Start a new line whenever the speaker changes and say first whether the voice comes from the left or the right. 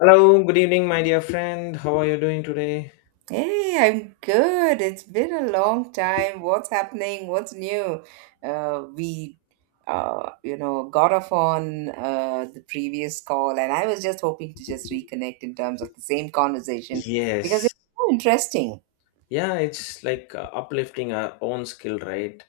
left: Hello, good evening, my dear friend. How are you doing today?
right: Hey, I'm good. It's been a long time. What's happening? What's new? Uh, we, got off on the previous call, and I was just hoping to just reconnect in terms of the same conversation because
left: Yes.
right: it's so interesting.
left: Yeah, it's like uplifting our own skill, right?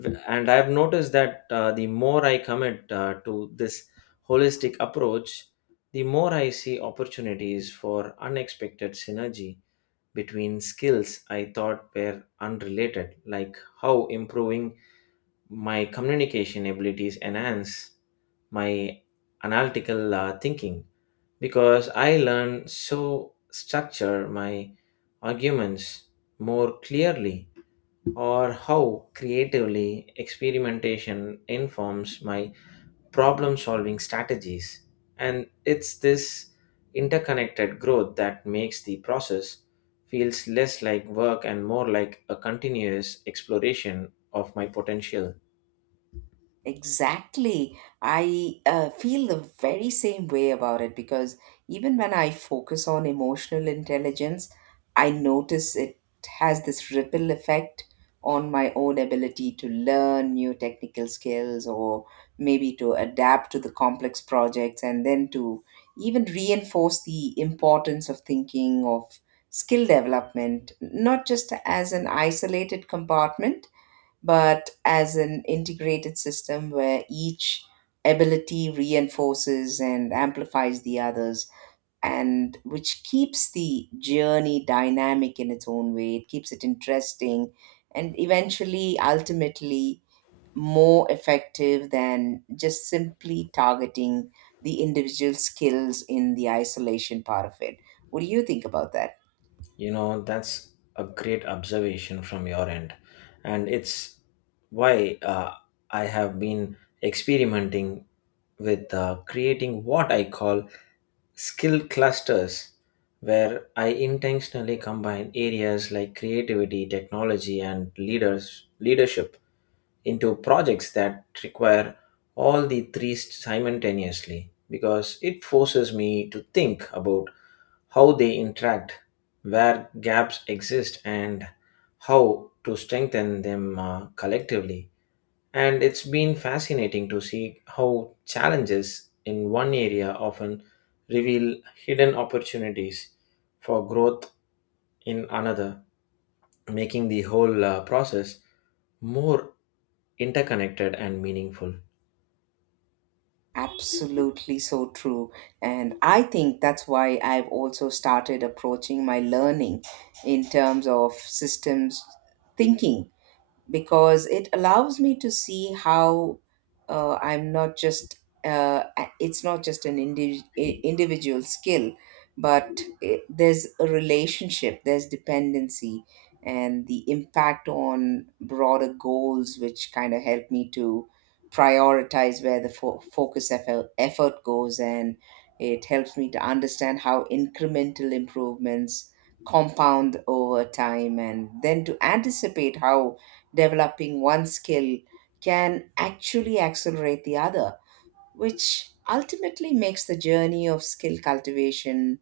left: And I've noticed that the more I commit to this holistic approach, the more I see opportunities for unexpected synergy between skills I thought were unrelated, like how improving my communication abilities enhance my analytical thinking, because I learn so structure my arguments more clearly, or how creatively experimentation informs my problem solving strategies. And it's this interconnected growth that makes the process feels less like work and more like a continuous exploration of my potential.
right: Exactly. I feel the very same way about it because even when I focus on emotional intelligence, I notice it has this ripple effect on my own ability to learn new technical skills or maybe to adapt to the complex projects and then to even reinforce the importance of thinking of skill development, not just as an isolated compartment but as an integrated system where each ability reinforces and amplifies the others, and which keeps the journey dynamic in its own way. It keeps it interesting and eventually, ultimately more effective than just simply targeting the individual skills in the isolation part of it. What do you think about that?
left: You know, that's a great observation from your end. And it's why I have been experimenting with creating what I call skill clusters, where I intentionally combine areas like creativity, technology, and leadership into projects that require all the three simultaneously, because it forces me to think about how they interact, where gaps exist, and how to strengthen them collectively. And it's been fascinating to see how challenges in one area often reveal hidden opportunities for growth in another, making the whole process more interconnected and meaningful.
right: Absolutely, so true. And I think that's why I've also started approaching my learning in terms of systems thinking, because it allows me to see how I'm not just it's not just an individual skill, but it, there's a relationship, there's dependency, and the impact on broader goals, which kind of help me to prioritize where the focus effort goes, and it helps me to understand how incremental improvements compound over time, and then to anticipate how developing one skill can actually accelerate the other, which ultimately makes the journey of skill cultivation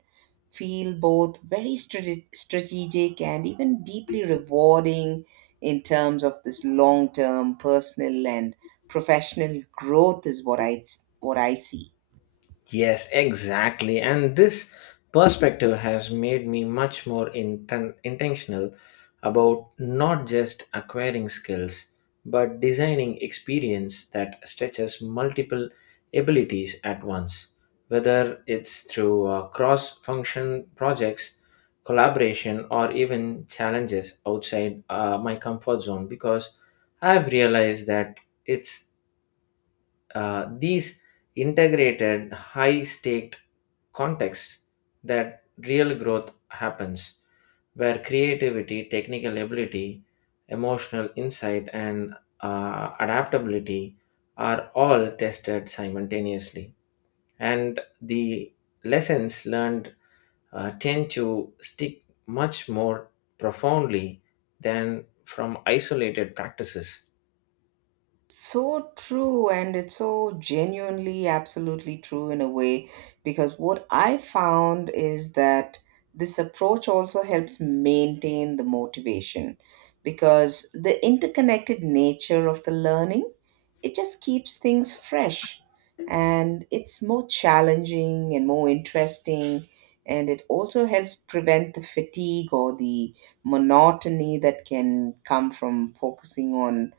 right: feel both very strategic and even deeply rewarding in terms of this long term personal and professional growth is what I see.
left: Yes, exactly. And this perspective has made me much more intentional about not just acquiring skills, but designing experience that stretches multiple abilities at once. Whether it's through cross function projects, collaboration, or even challenges outside my comfort zone, because I've realized that it's these integrated high staked context that real growth happens, where creativity, technical ability, emotional insight, and adaptability are all tested simultaneously. And the lessons learned tend to stick much more profoundly than from isolated practices.
right: So true, and it's so genuinely, absolutely true in a way, because what I found is that this approach also helps maintain the motivation because the interconnected nature of the learning, it just keeps things fresh and it's more challenging and more interesting, and it also helps prevent the fatigue or the monotony that can come from focusing on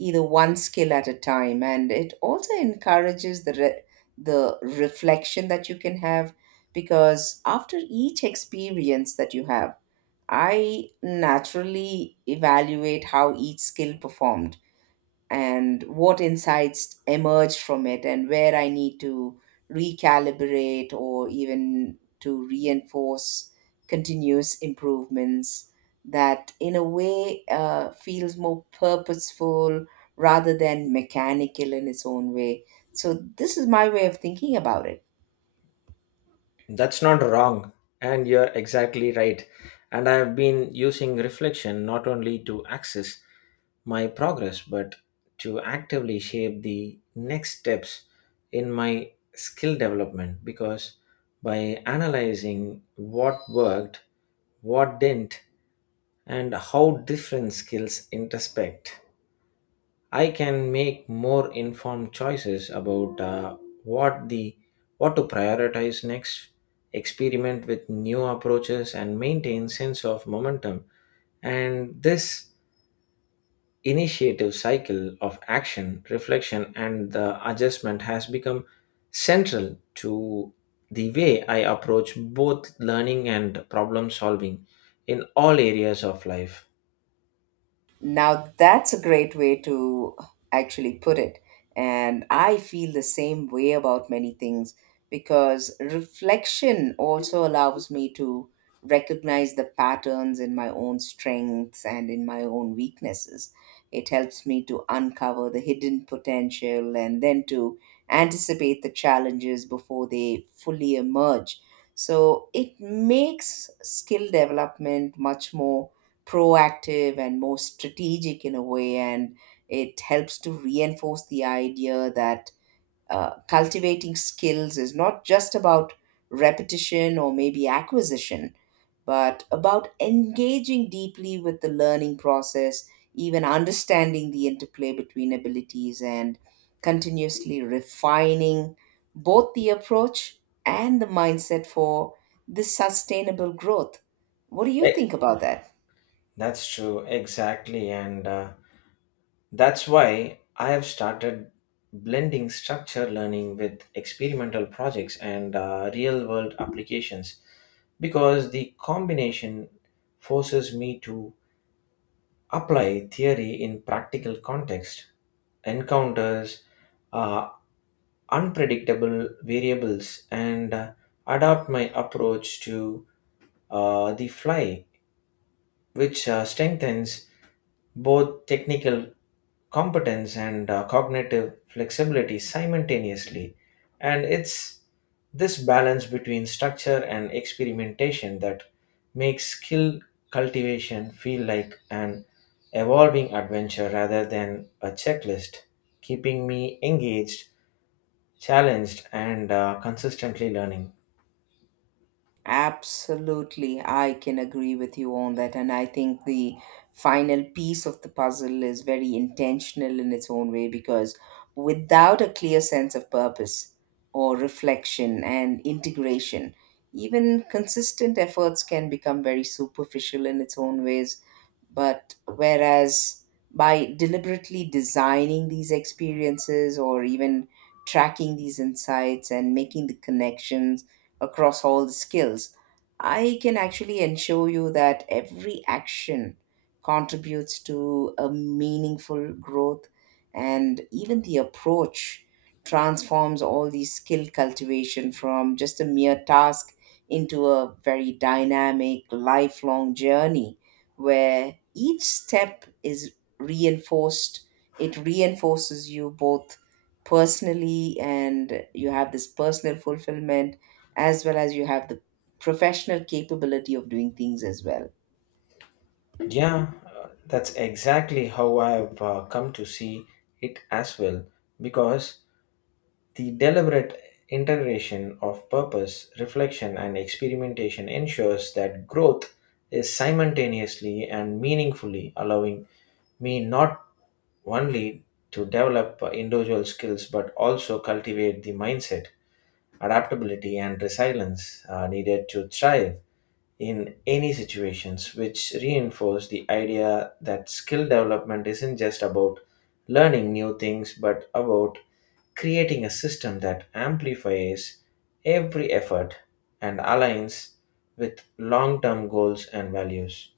right: either one skill at a time. And it also encourages the reflection that you can have, because after each experience that you have, I naturally evaluate how each skill performed and what insights emerge from it and where I need to recalibrate or even to reinforce continuous improvements that in a way feels more purposeful rather than mechanical in its own way. So this is my way of thinking about it.
left: That's not wrong, and you're exactly right. And I have been using reflection not only to access my progress, but to actively shape the next steps in my skill development, because by analyzing what worked, what didn't, and how different skills intersect, I can make more informed choices about what the what to prioritize next, experiment with new approaches, and maintain sense of momentum. And this initiative cycle of action, reflection, and the adjustment has become central to the way I approach both learning and problem solving in all areas of life.
right: Now, that's a great way to actually put it. And I feel the same way about many things because reflection also allows me to recognize the patterns in my own strengths and in my own weaknesses. It helps me to uncover the hidden potential and then to anticipate the challenges before they fully emerge. So it makes skill development much more proactive and more strategic in a way, and it helps to reinforce the idea that cultivating skills is not just about repetition or maybe acquisition, but about engaging deeply with the learning process, even understanding the interplay between abilities and continuously refining both the approach and the mindset for this sustainable growth. What do you
left: Eh,
right: think about that?
left: That's true, exactly. And that's why I have started blending structure learning with experimental projects and real world applications, because the combination forces me to apply theory in practical context, encounters uh, unpredictable variables and adapt my approach to the fly, which strengthens both technical competence and cognitive flexibility simultaneously. And it's this balance between structure and experimentation that makes skill cultivation feel like an evolving adventure rather than a checklist, keeping me engaged, challenged, and consistently learning.
right: Absolutely, I can agree with you on that. And I think the final piece of the puzzle is very intentional in its own way, because without a clear sense of purpose or reflection and integration, even consistent efforts can become very superficial in its own ways. But whereas by deliberately designing these experiences or even tracking these insights and making the connections across all the skills, I can actually ensure you that every action contributes to a meaningful growth, and even the approach transforms all these skill cultivation from just a mere task into a very dynamic lifelong journey where each step is reinforced it reinforces you both personally, and you have this personal fulfillment as well as you have the professional capability of doing things as well.
left: Yeah, that's exactly how I've come to see it as well, because the deliberate integration of purpose, reflection, and experimentation ensures that growth is simultaneously and meaningfully, allowing me not only to develop individual skills but also cultivate the mindset, adaptability, and resilience are needed to thrive in any situations, which reinforce the idea that skill development isn't just about learning new things but about creating a system that amplifies every effort and aligns with long-term goals and values.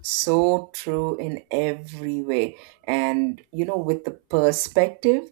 right: So true in every way. And you know, with the perspective,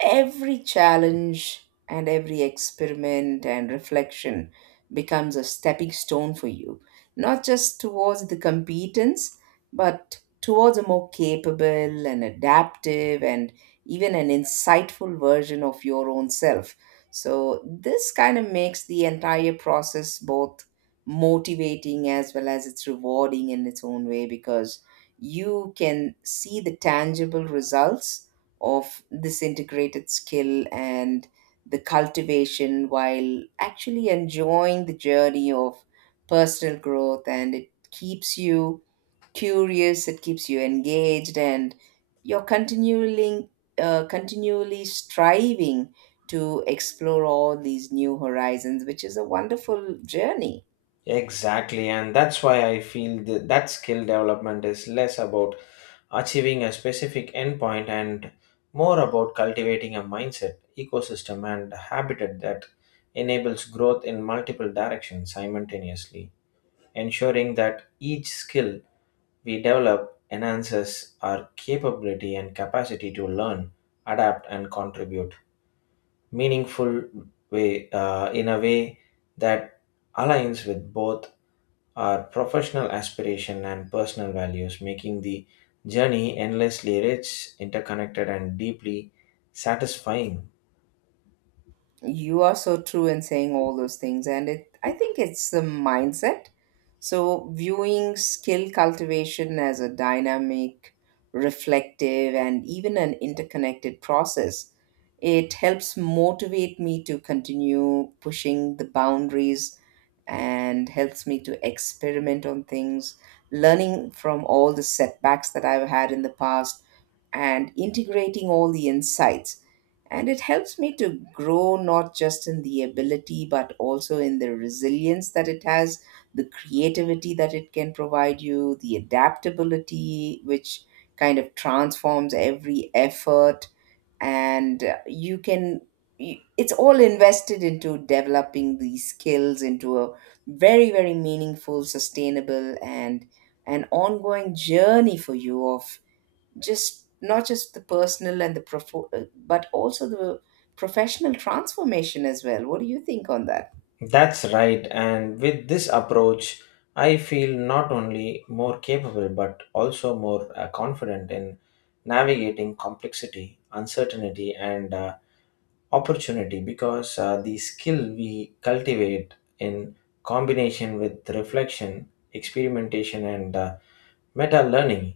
right: every challenge and every experiment and reflection becomes a stepping stone for you, not just towards the competence, but towards a more capable and adaptive and even an insightful version of your own self. So this kind of makes the entire process both motivating as well as it's rewarding in its own way, because you can see the tangible results of this integrated skill and the cultivation while actually enjoying the journey of personal growth. And it keeps you curious, it keeps you engaged, and you're continually striving to explore all these new horizons, which is a wonderful journey.
left: Exactly. And that's why I feel that skill development is less about achieving a specific endpoint and more about cultivating a mindset, ecosystem, and habitat that enables growth in multiple directions simultaneously, ensuring that each skill we develop enhances our capability and capacity to learn, adapt, and contribute meaningful way, in a way that aligns with both our professional aspiration and personal values, making the journey endlessly rich, interconnected, and deeply satisfying.
right: You are so true in saying all those things, and it, I think it's the mindset. So, viewing skill cultivation as a dynamic, reflective, and even an interconnected process, it helps motivate me to continue pushing the boundaries and helps me to experiment on things, learning from all the setbacks that I've had in the past, and integrating all the insights. And it helps me to grow not just in the ability, but also in the resilience that it has, the creativity that it can provide you, the adaptability, which kind of transforms every effort. And you can, it's all invested into developing these skills into a very, very meaningful, sustainable, and an ongoing journey for you of just not just the personal and but also the professional transformation as well. What do you think on that?
left: That's right, and with this approach, I feel not only more capable but also more confident in navigating complexity, uncertainty, and opportunity, because the skill we cultivate in combination with reflection, experimentation, and meta learning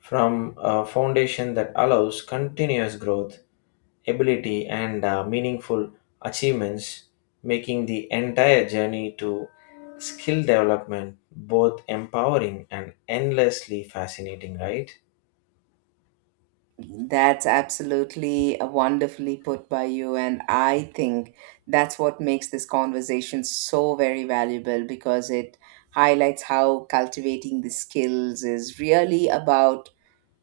left: from a foundation that allows continuous growth, ability, and meaningful achievements, making the entire journey to skill development both empowering and endlessly fascinating, right?
right: That's absolutely wonderfully put by you. And I think that's what makes this conversation so very valuable, because it highlights how cultivating the skills is really about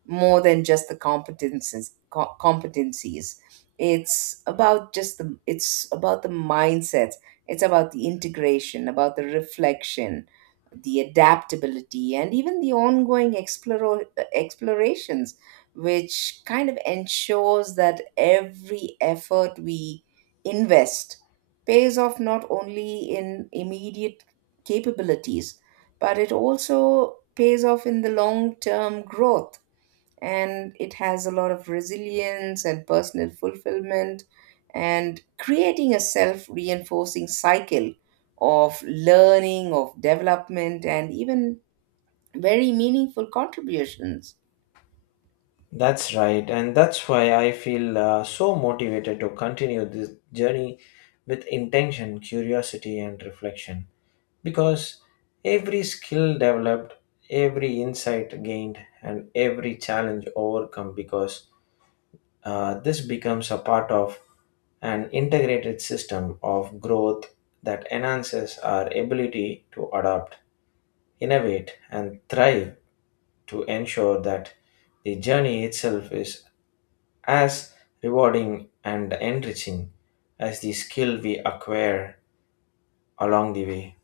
right: more than just the competencies. It's about just the it's about the mindsets, it's about the integration, about the reflection, the adaptability, and even explorations, which kind of ensures that every effort we invest pays off not only in immediate capabilities, but it also pays off in the long term growth. And it has a lot of resilience and personal fulfillment, and creating a self reinforcing cycle of learning, of development, and even very meaningful contributions.
left: That's right, and that's why I feel so motivated to continue this journey with intention, curiosity, and reflection, because every skill developed, every insight gained, and every challenge overcome, because this becomes a part of an integrated system of growth that enhances our ability to adapt, innovate, and thrive, to ensure that the journey itself is as rewarding and enriching as the skill we acquire along the way.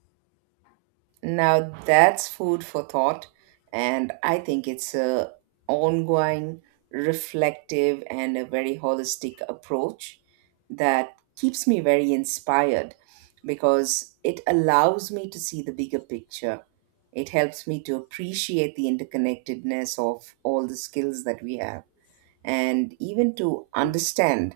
right: Now that's food for thought, and I think it's a ongoing, reflective, and a very holistic approach that keeps me very inspired, because it allows me to see the bigger picture. It helps me to appreciate the interconnectedness of all the skills that we have, and even to understand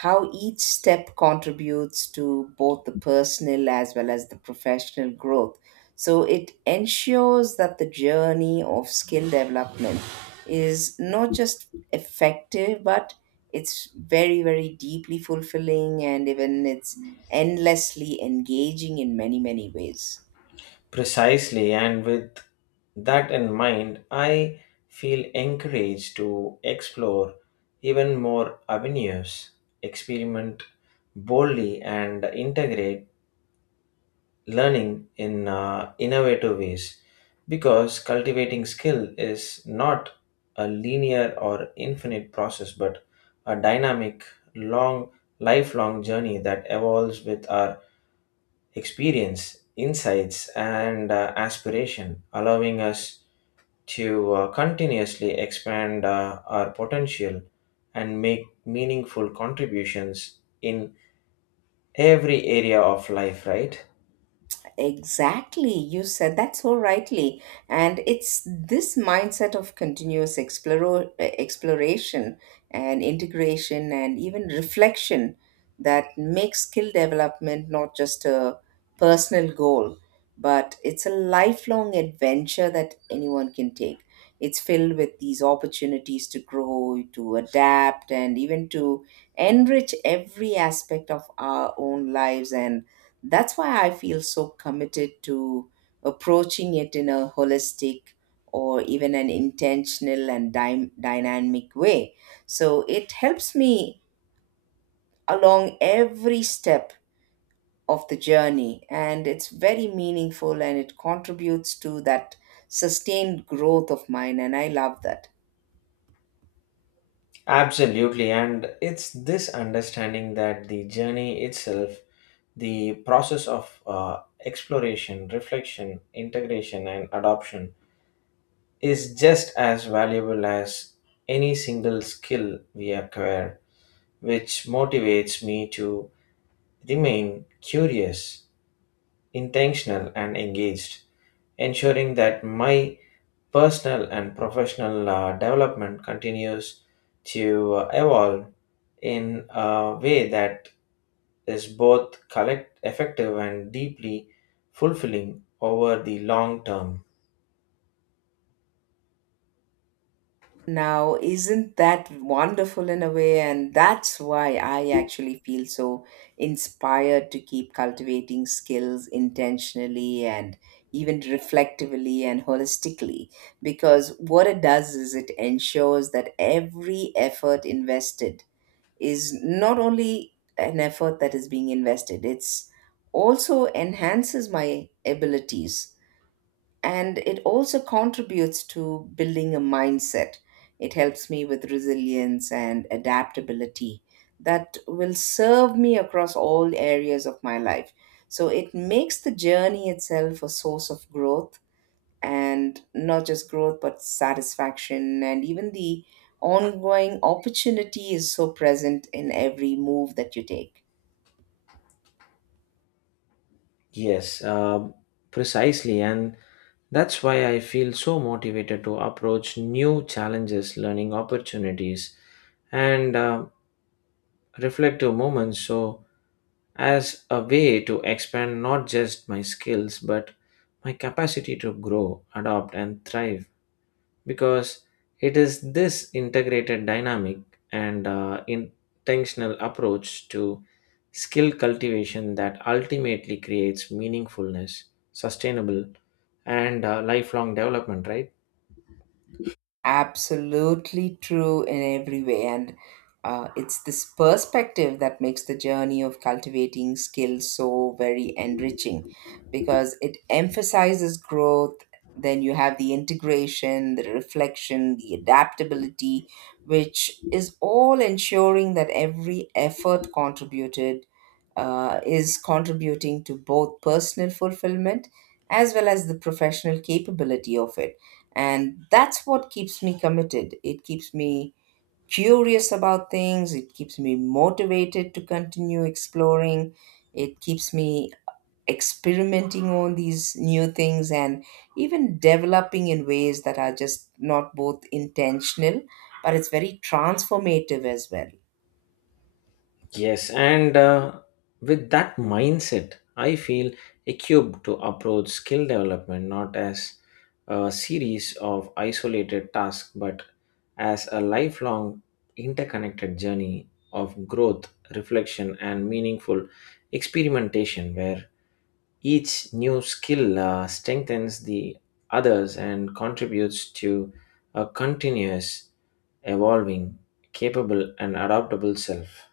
right: how each step contributes to both the personal as well as the professional growth. So it ensures that the journey of skill development is not just effective, but it's very, very deeply fulfilling, and even it's endlessly engaging in many, many ways.
left: Precisely, and with that in mind, I feel encouraged to explore even more avenues, experiment boldly, and integrate learning in innovative ways, because cultivating skill is not a linear or infinite process but a dynamic long lifelong journey that evolves with our experience, insights, and aspiration, allowing us to continuously expand our potential and make meaningful contributions in every area of life, right?
right: Exactly. You said that so rightly. And it's this mindset of exploration and integration and even reflection that makes skill development not just a personal goal, but it's a lifelong adventure that anyone can take. It's filled with these opportunities to grow, to adapt, and even to enrich every aspect of our own lives. And that's why I feel so committed to approaching it in a holistic or even an intentional and dynamic way. So it helps me along every step of the journey, and it's very meaningful and it contributes to that sustained growth of mine, and I love that.
left: Absolutely, and it's this understanding that the journey itself, the process of exploration, reflection, integration, and adoption, is just as valuable as any single skill we acquire, which motivates me to remain curious, intentional, and engaged, ensuring that my personal and professional development continues to evolve in a way that is both collect effective and deeply fulfilling over the long term.
right: Now, isn't that wonderful in a way? And that's why I actually feel so inspired to keep cultivating skills intentionally and even reflectively and holistically. Because what it does is it ensures that every effort invested is not only an effort that is being invested, it's also enhances my abilities and it also contributes to building a mindset. It helps me with resilience and adaptability that will serve me across all areas of my life. So it makes the journey itself a source of growth, and not just growth but satisfaction and even the ongoing opportunity is so present in every move that you take.
left: Yes, uh, precisely. And that's why I feel so motivated to approach new challenges, learning opportunities, and reflective moments. So, as a way to expand not just my skills, but my capacity to grow, adopt, and thrive, because it is this integrated dynamic and intentional approach to skill cultivation that ultimately creates meaningfulness, sustainable, and lifelong development, right?
right: Absolutely true in every way. And it's this perspective that makes the journey of cultivating skills so very enriching, because it emphasizes growth. Then you have the integration, the reflection, the adaptability, which is all ensuring that every effort contributed is contributing to both personal fulfillment as well as the professional capability of it. And that's what keeps me committed. It keeps me curious about things. It keeps me motivated to continue exploring. It keeps me experimenting on these new things and even developing in ways that are just not both intentional, but it's very transformative as well.
left: Yes, and with that mindset, I feel equipped to approach skill development not as a series of isolated tasks but as a lifelong interconnected journey of growth, reflection, and meaningful experimentation, where each new skill strengthens the others and contributes to a continuous, evolving, capable, and adaptable self.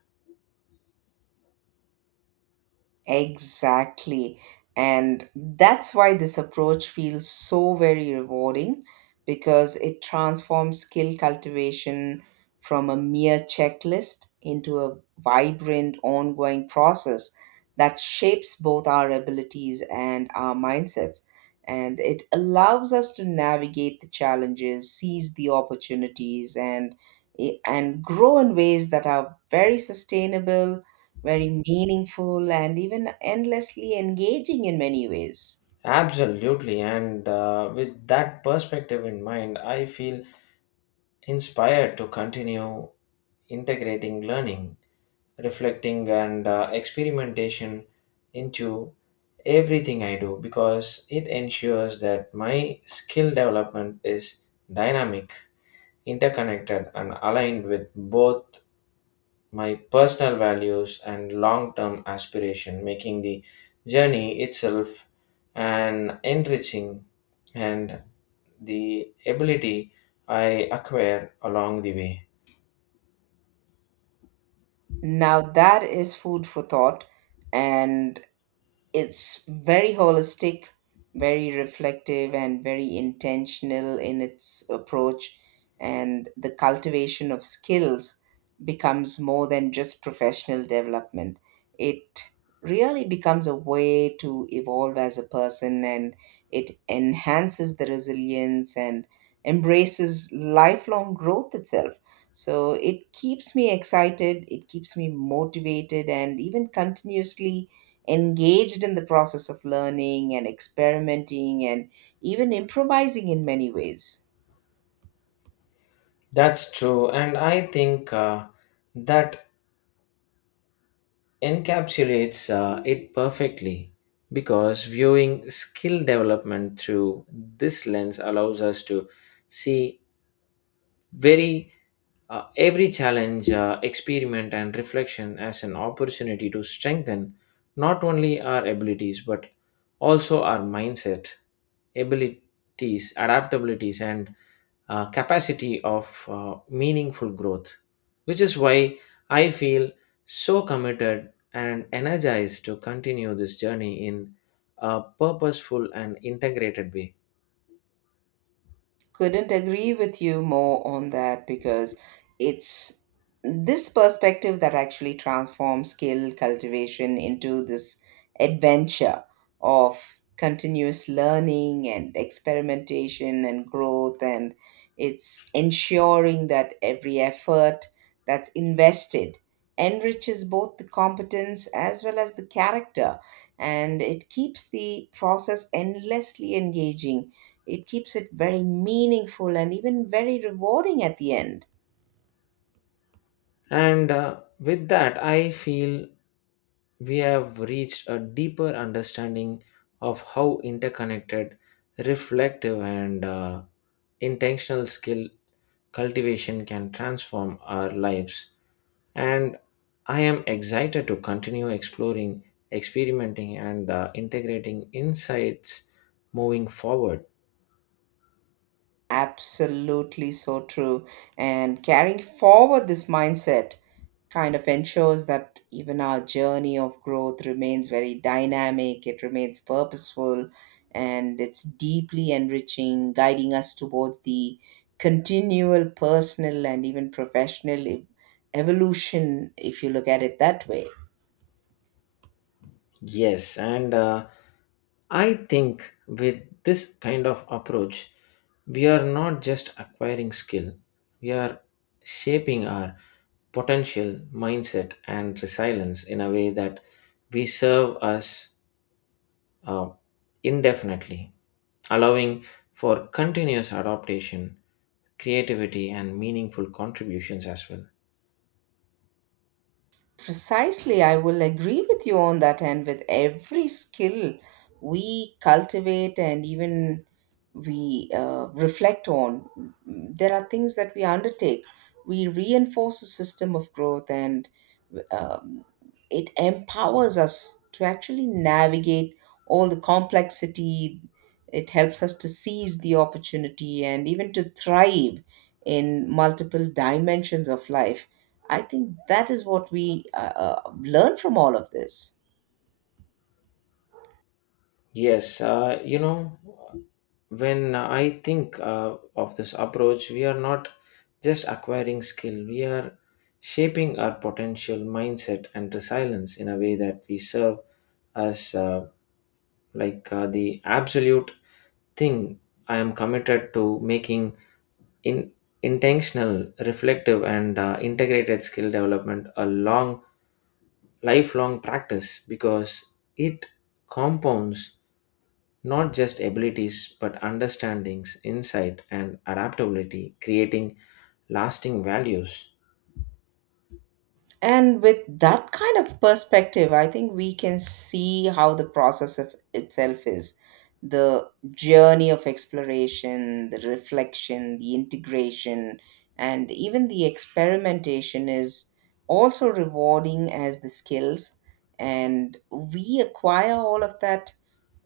right: Exactly. And that's why this approach feels so very rewarding, because it transforms skill cultivation from a mere checklist into a vibrant, ongoing process that shapes both our abilities and our mindsets. And it allows us to navigate the challenges, seize the opportunities, and and grow in ways that are very sustainable, very meaningful, and even endlessly engaging in many ways.
left: Absolutely, and with that perspective in mind, I feel inspired to continue integrating learning, reflecting, and experimentation into everything I do, because it ensures that my skill development is dynamic, interconnected, and aligned with both my personal values and long term aspiration, making the journey itself an enriching and the ability I acquire along the way.
right: Now, that is food for thought, and it's very holistic, very reflective, and very intentional in its approach. And the cultivation of skills becomes more than just professional development. It really becomes a way to evolve as a person, and it enhances the resilience and embraces lifelong growth itself. So it keeps me excited, it keeps me motivated, and even continuously engaged in the process of learning and experimenting and even improvising in many ways.
left: That's true, and I think that encapsulates it perfectly, because viewing skill development through this lens allows us to see very every challenge, experiment, and reflection as an opportunity to strengthen not only our abilities but also our mindset, abilities, adaptabilities, and capacity of meaningful growth, which is why I feel so committed and energized to continue this journey in a purposeful and integrated way.
right: Couldn't agree with you more on that, because it's this perspective that actually transforms skill cultivation into this adventure of continuous learning and experimentation and growth. And it's ensuring that every effort that's invested enriches both the competence as well as the character, and it keeps the process endlessly engaging. It keeps it very meaningful and even very rewarding at the end.
left: And with that, I feel we have reached a deeper understanding of how interconnected, reflective, and intentional skill cultivation can transform our lives, and I am excited to continue exploring, experimenting, and integrating insights moving forward.
right: Absolutely so true. And carrying forward this mindset kind of ensures that even our journey of growth remains very dynamic, it remains purposeful, and it's deeply enriching, guiding us towards the continual personal and even evolution, if you look at it that way.
left: Yes, and I think with this kind of approach, we are not just acquiring skill, we are shaping our potential, mindset, and resilience in a way that we serve us uh, indefinitely, allowing for continuous adaptation, creativity, and meaningful contributions as well.
right: Precisely, I will agree with you on that. And with every skill we cultivate and even we reflect on, there are things that we undertake. We reinforce a system of growth, and um, it empowers us to actually navigate all the complexity. It helps us to seize the opportunity and even to thrive in multiple dimensions of life. I think that is what we learn from all of this.
left: Yes, uh, you know, when I think of this approach, we are not just acquiring skill, we are shaping our potential mindset and resilience in a way that we serve as the absolute thing. I am committed to making in intentional, reflective, and integrated skill development a long lifelong practice, because it compounds not just abilities but understandings, insight, and adaptability, creating lasting values.
right: And with that kind of perspective, I think we can see how the process of itself is the journey of exploration, the reflection, the integration, and even the experimentation is also rewarding as the skills. And we acquire all of that,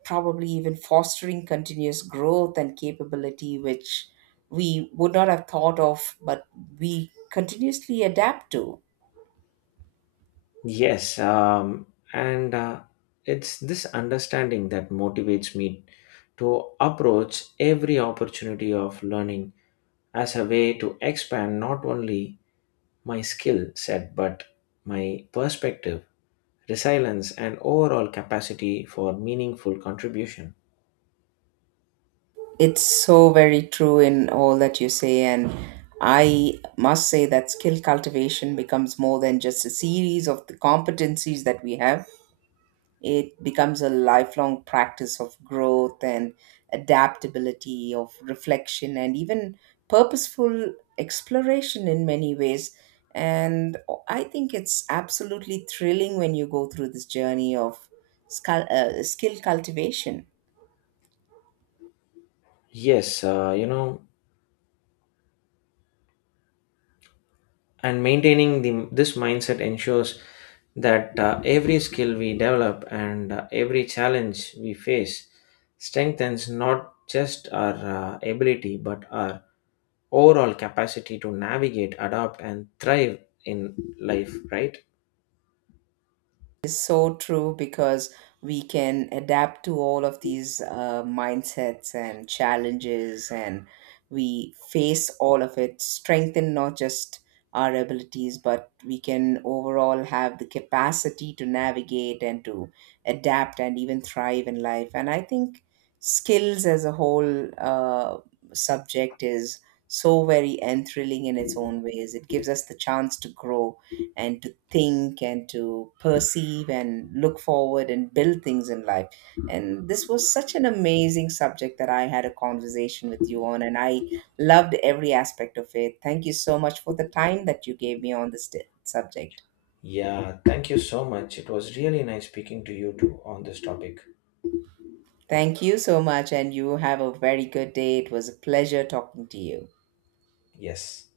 right: probably even fostering continuous growth and capability, which we would not have thought of, but we continuously adapt to.
left: Yes, and it's this understanding that motivates me to approach every opportunity of learning as a way to expand not only my skill set but my perspective, resilience, and overall capacity for meaningful contribution.
right: It's so very true in all that you say, and I must say that skill cultivation becomes more than just a series of the competencies that we have. It becomes a lifelong practice of growth and adaptability, of reflection, and even purposeful exploration in many ways. And I think it's absolutely thrilling when you go through this journey of skill cultivation.
left: Yes, uh, you know, and maintaining the this mindset ensures that every skill we develop and every challenge we face strengthens not just our ability but our overall capacity to navigate, adapt, and thrive in life. Right?
right: Is so true, because we can adapt to all of these mindsets and challenges, and we face all of it strengthen not just our abilities, but we can overall have the capacity to navigate and to adapt and even thrive in life. And I think skills as a whole subject is so very enthralling in its own ways. It gives us the chance to grow and to think and to perceive and look forward and build things in life. And this was such an amazing subject that I had a conversation with you on, and I loved every aspect of it. Thank you so much for the time that you gave me on this subject.
left: Yeah. Thank you so much. It was really nice speaking to you too on this topic.
right: Thank you so much, and you have a very good day. It was a pleasure talking to you.
left: Yes.